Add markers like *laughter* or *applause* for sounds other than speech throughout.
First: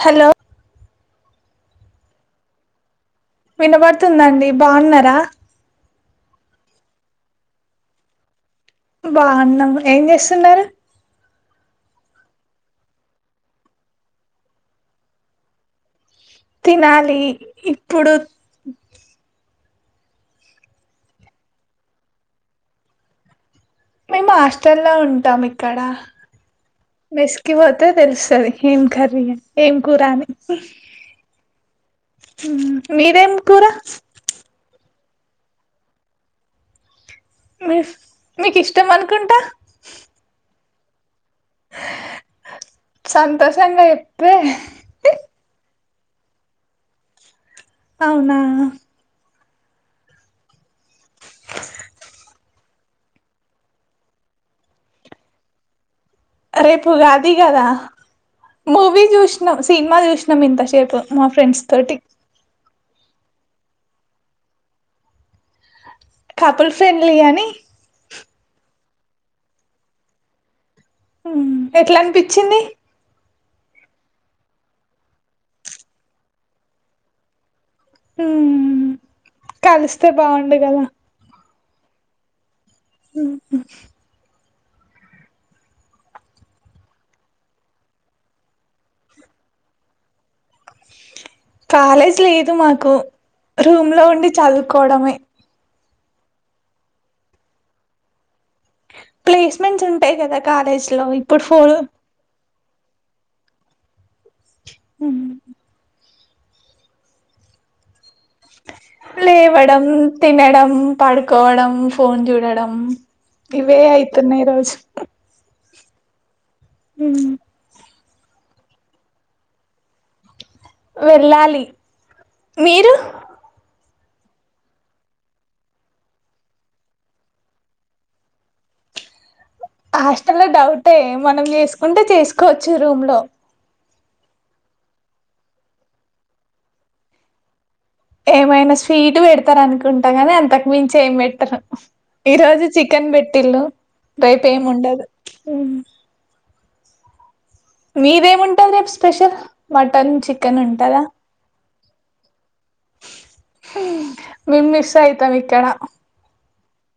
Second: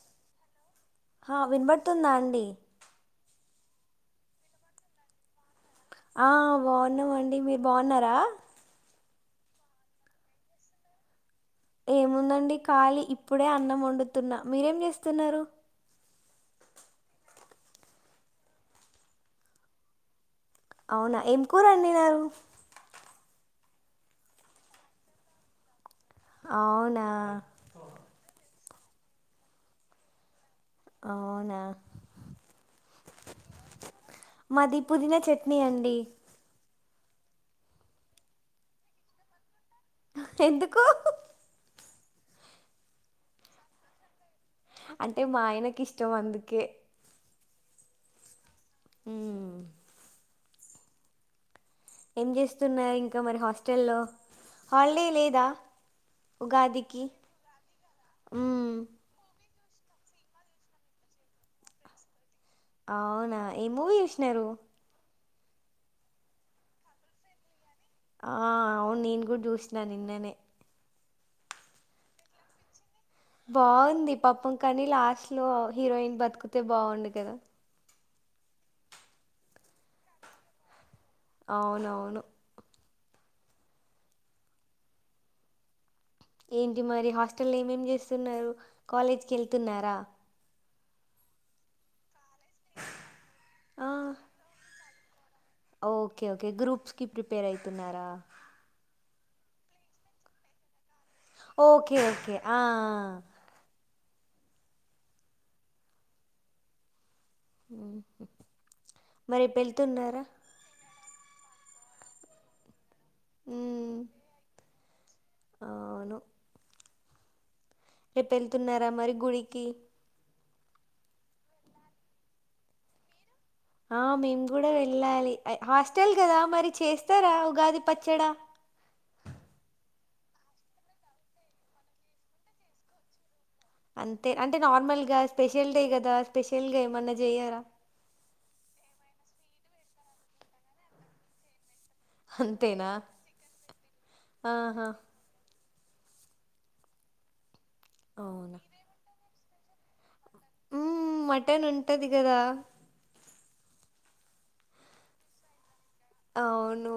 Hello ఆ వినబడుతుందా అండి వినబడుతుందిఅండి బాగున్నారా ఆ బాగున్నామఅండి మీరు బాగున్నారా బాగున్నాం ఏం చేస్తున్నారు ఏముందండి ఖాలీ ఇప్పుడే అన్నం వండుతున్న మీరు ఏంచేస్తున్నరు తినాలి ఇప్పుడు అవునా ఏం కూరండిన్నారు మేము హాస్టల్లో ఉంటాం ఇక్కడ అవునా? మెస్కిపోతే తెలుస్తది ఏం కూర్రి ఏం కురాఅని అవునా? మీది ఏం కూరా పొదినచట్నీ అండి మీఫ్ మీకు ఇష్టం అనుకుంటా ఎందుకు సంతోషంగా చెప్పే అంటే మా ఆయనకి ఇష్టం అందుకే అవునా అ ఏంచేస్ స్తున్నాయి ఇంకా మరి హాస్టల్లో హాలిడే లేదా రేపు ఉగాదికి? ఉగాది కదా హ్మ్. మూవీని చూస్ సినిమా చూసినాం ఇంత సేపు మాఫ్రెండ్స్ తోటి అవునా ఏ మూవీ చుసినారు కాపులు ఫెన్లీఅనీ ఆ అవును నేను కూడా చూసిన నిన్ననే హు ఎట్లా అనిపించింది బాగుంది పాపం కానీ లాస్ట్ లో హీరోయిన్ బతుకితే బాగుండు కదా హు కలిస్తే బాగుండు గదా అవునవును హు ఏంటి మరి హాస్టల్ ఏమేం చేస్తున్నారు కాలేజ్కి వెళ్తున్నారా కాలేజ్ లేదు మాకు ఆ! రూమ్ లో ఉండి చదువుకు కొడమే ఓకే ఓకే గ్రూప్స్ కి ప్రిపేర్ అయితున్నారా ప్లేస్మెంట్స్ ఉంటాయి కదా కాలేజ్ లో ఇప్పుడు ఫో ఓకే. ఓకే. ఆ ఉ హు లేవడం తినడం పడుకోవడం ఫోన్ చూడడం ఇవే హ్మ్. ఆయితున్నాయి రోజు అవును హు రేపు వెళ్తున్నారా మరి గుడికి వెళ్ళాలి మీరు ఆ మేము కూడా వెళ్ళాలి హాస్టల్ కదా మరి చేస్తారా ఉగాది పచ్చడా హాస్టల్ లో డౌటే మనం చేసుకుంటే చేసుకోవచ్చు రూమ్ లో అంతే అంటే నార్మల్ గా స్పెషల్ డే కదా స్పెషల్ గా ఏమన్నా చేయారా. ఏమైనా స్వీట్ పెడతారు అనుకుంటా కదా అంతకు మించి ఏం పెట్టరు. ఈ రోజు అంతేనా చికెన్ పెట్టిల్ళు రేపు ఏమి ఆహా ఉండదు. అవునా మీదేమింటాారు రేపు స్పెషల్ మటన్, చికెన్ ఎక్కన ఉంటారా మ్మ్, మటన్ ఉంటది కదా మిమ్ మిస్ అయితాం ఇక్కడ అవును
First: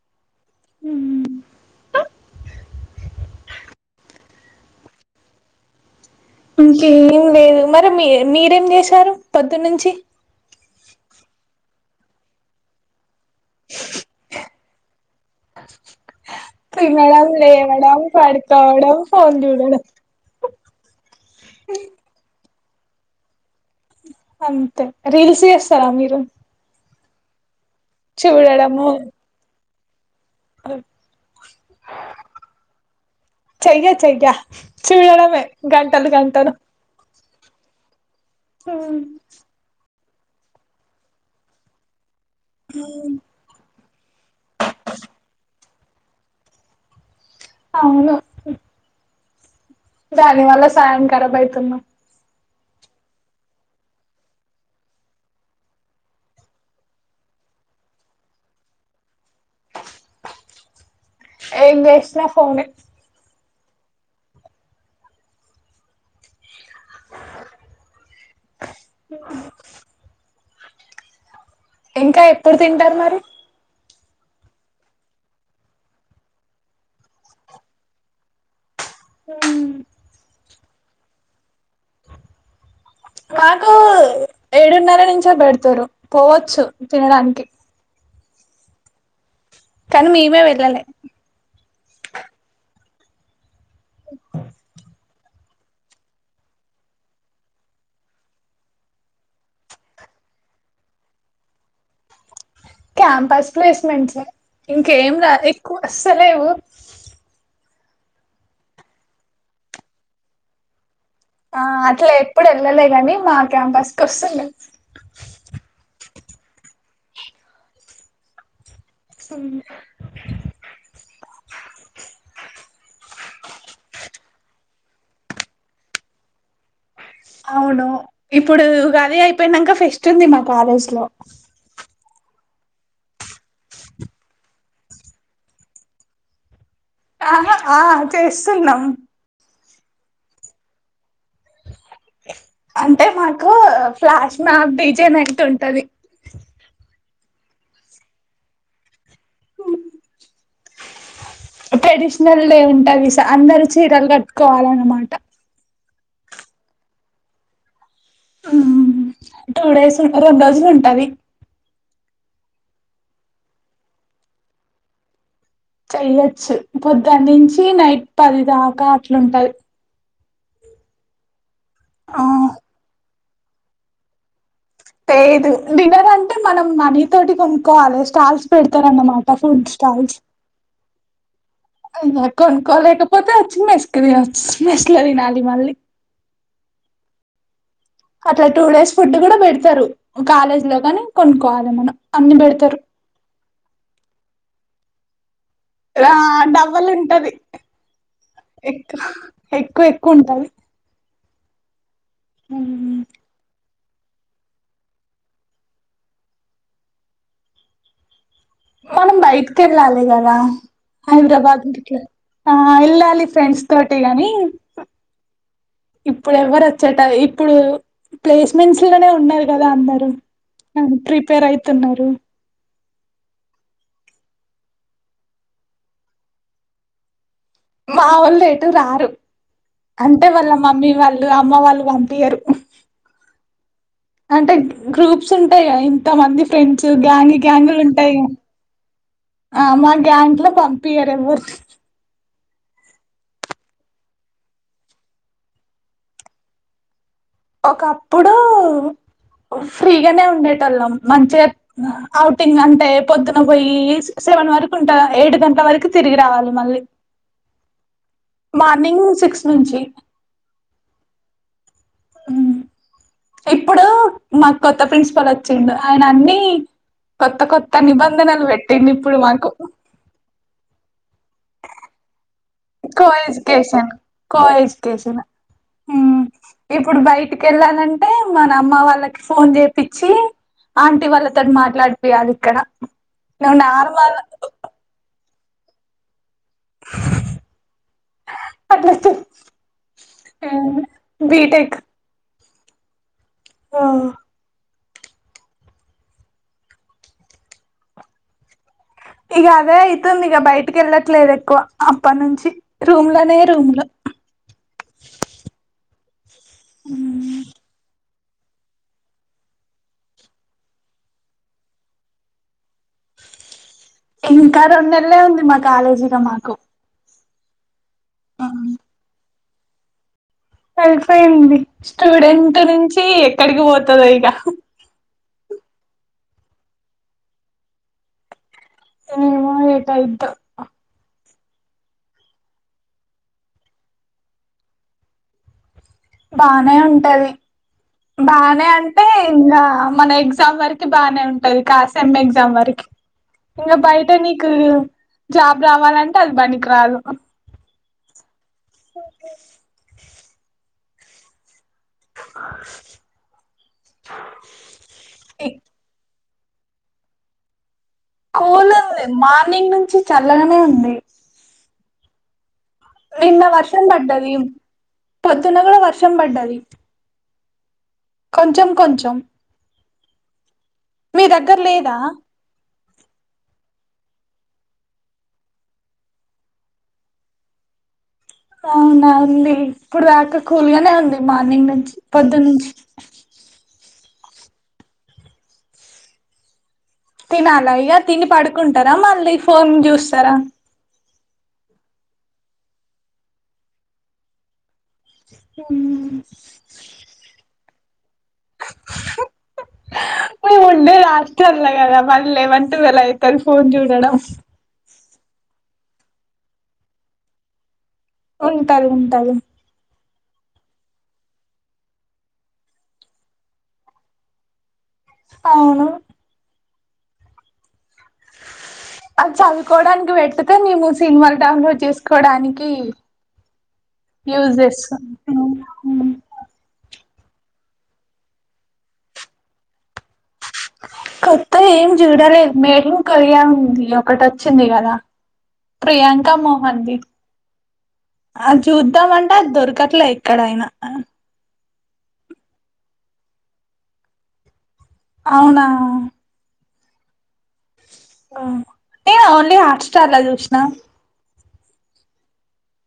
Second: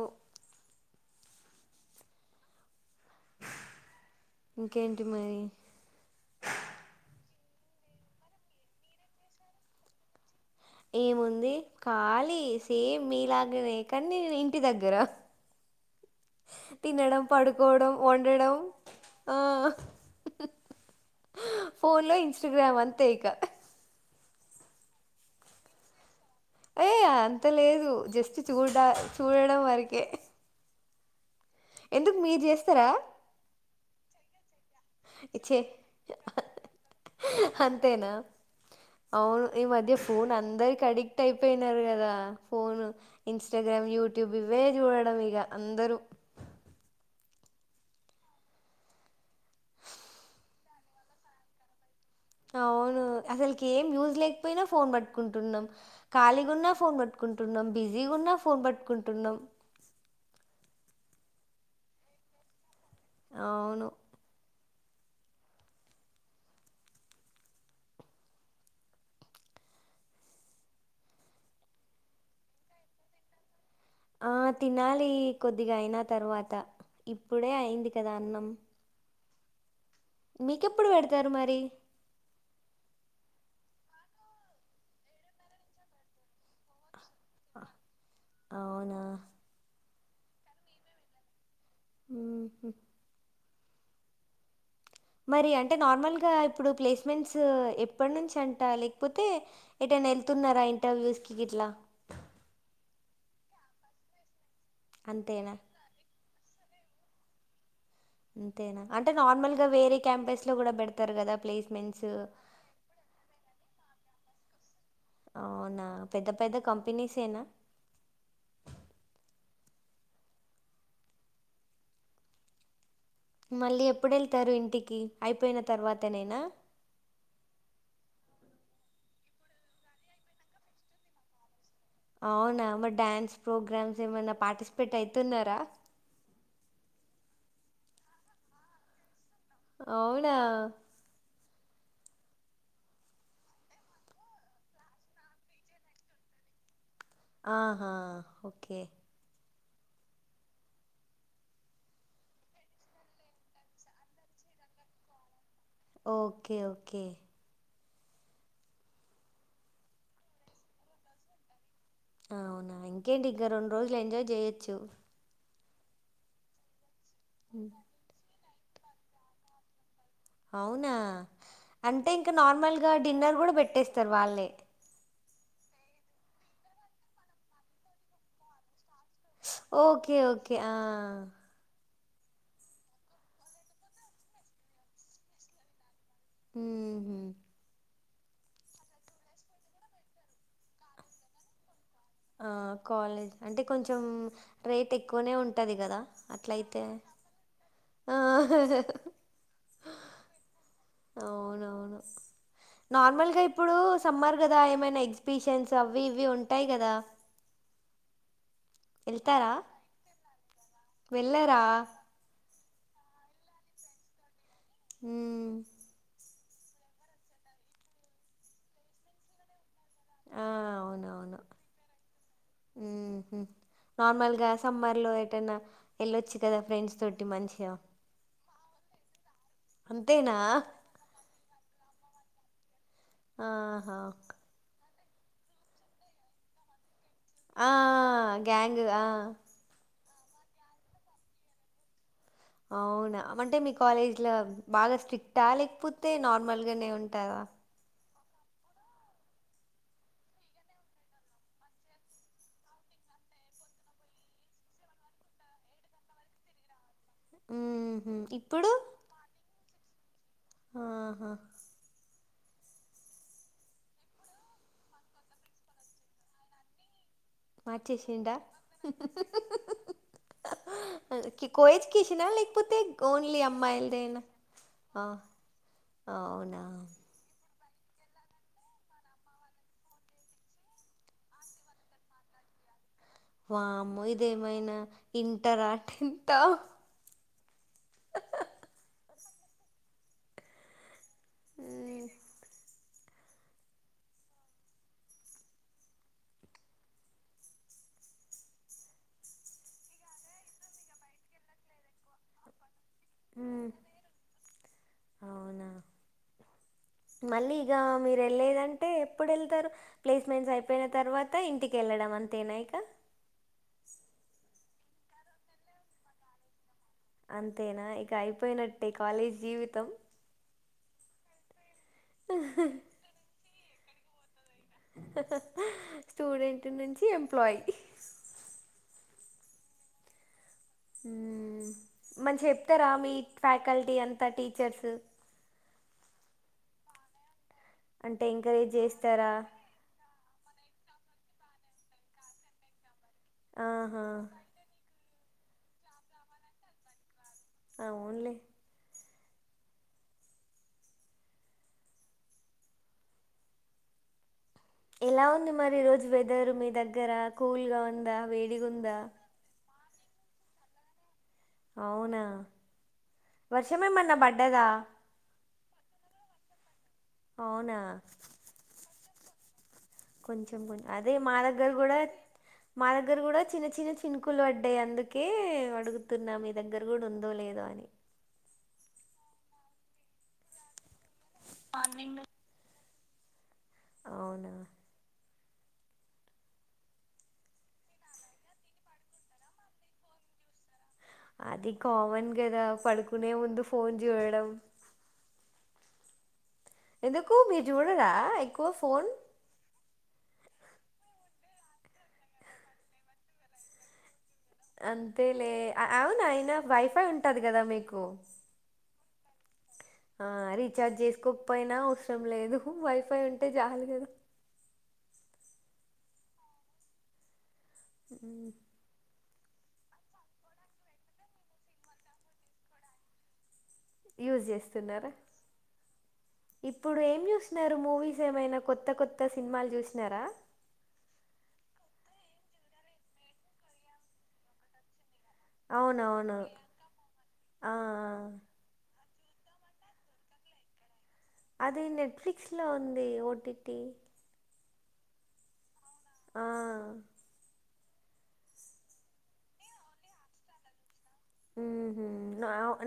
హ ఇంకేంటి మరి ఇంకేం లేదు, మరి మీ మీరేం చేశారు పొద్దున్న నుంచి. ఏము ఉంది ఖాలీ సేమ్ మీలాంటిదే కానీ నేను ఇంటి దగ్గర తినడం, పడుకోవడం, లేవడం వండడం పడుకోవడం ఫోన్ ఆ చూడడం హు హ ఊళ్ళో ఇస్టగ్రామ్ అంతే ఇక. అంతే రీల్స్ చేస్తారా మీరు. ఏయ అంత లేదు. జస్ట్ చూ చూడడము చూడడం వరకు ఎ ఆ ఎందుకు మీరు చేస్తార చెయ్య చెయ్య చూడడమే గంటలు గంటలు అంతేనా అవును ఈ మధ్య ఫోన్ అందరికి అడిక్ట్ అయిపోయినారు కదా. ఫోను, ఇన్స్టాగ్రామ్, యూట్యూబ్ ఇవే చూడడం ఇగ అందరూ. అవును దాని వల్ల సాయం కరబ్ అయితున్నాం. అవును అసలుకి ఏం యూజ్ లేకపోయినా ఫోన్ పట్టుకుంటున్నాం. ఖాళీగా ఉన్నా ఫోన్ పట్టుకుంటున్నాం బిజీగా ఉన్నా ఫోన్ పట్టుకుంటున్నాం. ఏ చేసిన ఫోనే అవును అ *unintelligible* ఇంకా ఎప్పుడు తింటారు మరి. ఆ తినాలి కొద్దిగా అయిన తర్వాత ఇప్పుడే అయింది కదా అన్నం. ఊ *unintelligible* మీకెప్పుడు పెడతారు మరి మాకూ ఏడున్నర నించే పెడతారు పోవచ్చు. తినడానికి అవునా *inaudible* కానీ మేమె వెళ్ళలే మ్మ్ *inaudible* మరి అంటే నార్మల్గా ఇప్పుడు ప్లేస్మెంట్స్. ఎప్పటి నుంచి అంటా, లేకపోతే ఏటైనా వెళ్తున్నారా ఇంటర్వ్యూస్ కి గట్లా. క్యాంపస్ ప్లేస్మెంట్స్ ఇంకేం రాలె అంతేనా? ఎక్కువ వస్తలేవు అంతేనా అంటే నార్మల్ గా వేరే క్యాంపెస్ లో కూడా పెడత ఆ అట్లా ఎప్పుడు వెళ్ళలేదని మా క్యాంపస్ కి వస్తుండు అవునా? పెద్ద పెద్ద కంపెనీస్ ఏనా మ్ మళ్ళీ ఎప్పుడెళ్తారు ఇంటికి అయిపోయిన తర్వాతనైనా అవును ఇప్పుడు ఉగాది అయిపోయినంక ఫెస్ట్ ఉంది మా కాలేజ్ లో అవునా మరి డ్యాన్స్ ప్రోగ్రామ్స్ ఏమైనా పార్టిసిపేట్ అయితున్నారా ఆహా ఆ చేస్తున్నాం అవునా అంటే మాకు flash mob D J night ఉంటది ఆహా ఓకే ట్రెడిషనల్ డే ఉంటది స అందర చీరలు కట్టుకోవాల అన్నమాట ఓకే ఓకే టూ డేస్ ఉన్నదోది రెండు రోజులు ఉంటది అవునా ఇంకేంటి ఇగ రెండు రోజులు ఎంజాయ్ చేయొచ్చు చెయొచ్చు పొద్దన నుంచి హ్మ్. నైట్ పది దాకా అట్లుంటయి అవునా అంటే ఆ ఇంక నార్మల్ గడ్ డిన్నర్ కూడా పెట్టేస్తారు వాళ్ళే తెయిదు డిన్నర్ అంటే మనం మనీ తోటి కొనుక్కోవాలి స్టాల్స్ పెడు తారనమాట ఫూడ్ ఓకే. Stalls okay. ఆ! అంగ కొనుక్కోలేకపోతే వచ్చి మెస్కు తినచ్చు మెస్ లో తినాలి మళ్ళీ ఊహూ అట్లా టూ డేస్ ఫుడ్ కూడా పెడతారు కాలేజ్ లో కాని కొనుక్కోవాలి మనం అన్ని ఆ పెడతారు కాలేజ్ అంటే కొంచెం రేట్ ఎక్కువనే ఉం ఆ డబల్ ఉంటది ఆ! ఎకు ఎక్కువ ఎక్కువ ఉంటది అవునవును నార్మల్గా ఇ ప్పుడు సమ్మర్ కదా ఏమైనా ఎగ్జిబిషన్స్ అవి ఇవి ఉంటాయి కదా మనం బైటికెళ్ళాలి కదా వెళ్ళరా? హైదరాబాద్ గిట్ల ఆ ఎల్లాలి ఫ్రెండ్స్ తోటిగానీ మ్ ఇప్పుడు ఎవ్వరు వచ్చేట ఇప్పుడు ప్లేస్మెంట్స్ లోనే ఉన్నారు కదా అందరు ఆ! అవునవును. ప్రిపేర్ అయితున్నారు నార్మల్గా సమ్మర్ లో ఏటన్నా వెళ్ళొచ్చు కదా ఫ్రెండ్స్ తోటి టి మంచి మా వాళ్ళు రారు అంటే వాళ్ళ మమ్మీ వాళ్ళు అమ్మ వాళ్ళు ప పయరు ఆ అంటే గ్రూప్స్ ఉంటాయా ఇంత మంది ఫ్రెండ్స్ *unintelligible* గ్యాంగి ఆ గ్యాంగులు ఉంటాయి గ్యాంగ్ ఆ ఆమా గ్యాంగ్ లో పంపియ్యారు ఎవరు అవునా అంటే మీ కాలేజీ లో బాగా స్ట్రిక్ట్ ఆ లేకపోతే నార్మల్ గానే ఉం ఒక ఇప్పుడు ఫ్రీగానే వుండెటోల్లమ్ మంచిగా ఔటింగ్ అంటే పొద్దున పోయి సిక్స్ సెవెన్ వరకు ఉంటా ఏడు గంటల వరకు తిరిగి రావాలి మళ్ళీ ఉహు ఇప్పుడు మార్నింగ్ సిక్స్ నుంచి ఆహా ఇప్పుడు మాకు కొత్త ప్రిన్సిపల్ వచ్చిండు ఆయన అన్నీ వచ్చేసిండా మాకు కో ఎడ్యుకేషనా లే కో ఎడ్యుకేషన్ కో ఆ ఎడ్యుకేషన్ హ్మ్ అవునా ఇప్పుడు బయటి కి వెళ్ళాలంటే మన అమ్మ వాళ్ళకి ఫోన్ చేపిచ్చి ఆంటీ వాళ్ళతోని మాట్లాడిపీయాలి ఇక్కడ నువ్వు వామ్మో నార్మల్ ఇదేమైనా ఇంటరా అట్లా బీటెక్ ఆ ఇక అదే అయితుంది ఇక బయటికి వెళ్ళట్లేదు ఎక్కువ అప్ప నుంచి రూమ్ లోనే రూమ్ లో అవునా మళ్ళీ ఇక మీర్ వెళ్ళేదంటే ఎప్పుడు వెళ్తారు ప్లేస్మెంట్స్ అయిపోయిన తర్వాత ఇంటికి వెళ్ళడం అంతేనా యిక ఇంకా రెండు నెలలే ఉంది మా కాలేజీలో మాకు అంతేనా ఇ ఇంక అయిపోయినట్టే కాలేజ్ జీవితం సరిపోయింది స్టూడెంట్ నుంచి ఎక్కడికి పో సరే యీగా స్టూడెంట్ నుంచి ఎంప్లాయ్కి ఏమో ఏటి అయ్యుద్దో మంచి చెప్తారా మీ ఫ్యాకల్టీ అంతా టీచర్స్ బానే ఉంటది అంటే బానే ఎంకరేజ్ అంటే చేస్తారా ఇంకా మన ఎ ఎగ్జామ్ వరకే బాగానే ఉంటది తర్డ్ సేమ్ ఎగ్జామ్ వరకే ఇంక ఆహా బయట నీకు జాబ్ రావాలంటే అది పనికిరాదు ఆవున్లే ఎలా ఉంది మరి ఈ రోజు వెథ్ దర్ మీ దగ్గర కూల్ గా ఉం స్కూల్ మార్నింగ్ నుం చల్లగానే ఉంది అవునా నిన్న వర్షం ఏమన్నా పడ్డది పడ్డదా తునగలో వర్షం పడ్డది అవునా కొంచెం కొంచెం కొంచ కొంచెం అదే మీ దగ్గర మాదగ్గర లేదా కూడా మా దగ్గర కూడా చిన్న చిన్న చినుకులు పడ్డాయి, అందుకే అడుగుతున్నా మీ దగ్గర కూడా ఉందో లేదో అని అవునా ఉంది ఇప్పుడు దాకా కూల్ గానే ఉం మార్నింగ్ నుంచి పొద్దున్నుంచి అవును తిని అలాగే తిని పడుకుంటారా మళ్ళీ ఫోన్ చూస్తారా అది కామన్ కదా పడుకునే ముందు ఫోన్ చూడడం ఉ ఎందుకు మీరు చూడరా ఎక్కువ ఫోన్ నువ్ ఉండేది హాస్టలో కదా మరి లెవన్ ట్వెలవ్ అవుతది ఫోన్ చూడడం అంతే లే అవును అయినా వైఫై ఉంటది కదా మీకు ఉంటది టైం ఆ రీచార్జ్ చేసుకోకపోయినా అవసరం లేదు వైఫై ఉంటే చాలు కదా అవును మ్మ్ అది చదువుకోవడానికి పెట్టితే నేను సినిమాలు డౌన్లోడ్ చేసుకోడానికి యూజ్ యూస్ చేసు చేస్తున్నారా మ్ మ్ ఇప్పుడు ఏం చూసినారు మూవీస్ ఏమైనా కొత్త కొత్త సినిమాలు చూసినారా కొత్త ఏం చూడాలేదు మేడిన్ కొరియా ఉంది ఒకటి వచ్చింది కదా ప్రియాంక అవునవును మోహంది ఆ, ఆ చూద్దాం అం దొరకట్లే ఎక్కడైనా అని అది నెట్ఫిస్ లో ఉంది. ఓటిటి అవునా ఆ ఆ ఓన్లీ హాట్ స్టార్ లా చూసిన ఉ హ్మ్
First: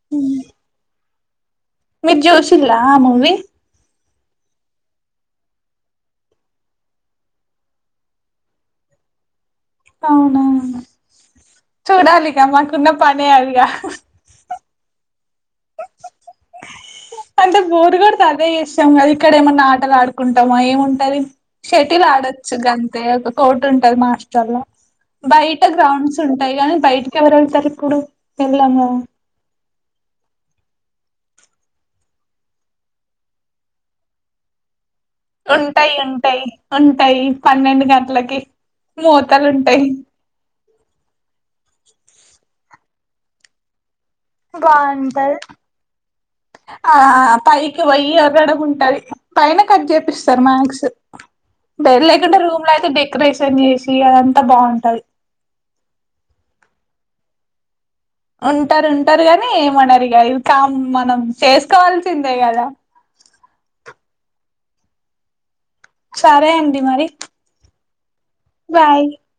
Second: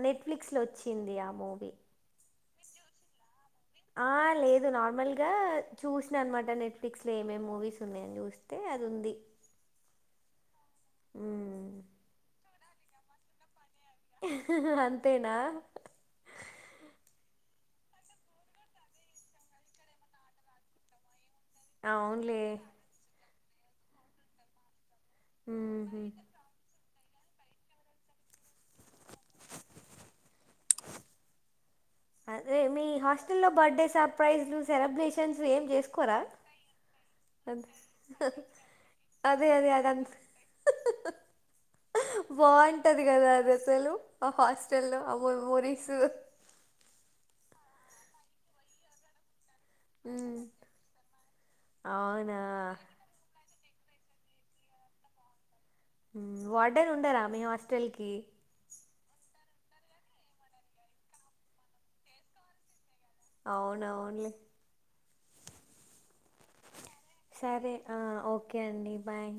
నేటిఫ్లిస్ లో వచ్చింది అ మూవి మీరు జూషిళ్ళ ఆ మూవీ ఆ లేదు నార్మల్గా చూసినా అనమాట నెట్ఫ్లిక్స్ లో ఏమేమి మూవీస్ ఉన్నాయని చూస్తే అది ఉంది. అవునావును మ్మ్. చూడాలిగా మాకు ఉన్న పనే అది గా అంతేనా అంటే బోర్ కొడతాదా చేస్తాం. కదా ఇక్కడ ఏమన్నా ఆటలు ఆడుకుంటామా ఏముంటది. షటిల్ అవునులే ఆడొచ్చు గంతే కోట్ ఉంటాది మా హాస్టల్ లో బయట మ్మ్హ్మ్. గ్రౌండ్స్ ఉంటాయి. కానీ బయట కిందకి ఎవరు వెళ్తారు ఇప్పుడు వెళ్ళము అదే మీ హాస్టల్ లో బర్త్డే సర్ప్రైజ్లు సెలబ్రేషన్ ఉంటాయి ఉంటాయి ఉం ఉంటాయి పన్నెండు గంటలకి అదే మోతలు అదే అదే ఉంటాయి. అదంత బాగుంటది కదా అది అసలు హస్టెల్ లో ఆ బాగుంటది మెమోరీస్ ఆ పైకి వొయ్యి ఒరడము ఉంటాది. పైన కట్ ఉమ్ చేపిస్తారు. మాథ్స్ బెల్ లేకుండా అవునా రూమ్ లో అయితే డెకరేషన్ డెకరేషన్ చేసి అదంతా బాగుంటది. తెల్కి ఉంటారు ఉంటారు కానీ ఏమనారు. ఇగా ఇది కామన్ మనం చేసుకోవాల్సిందే కదా అవునవునులే సరే అండి మరి సరే ఆ ఓకే అండి బాయ్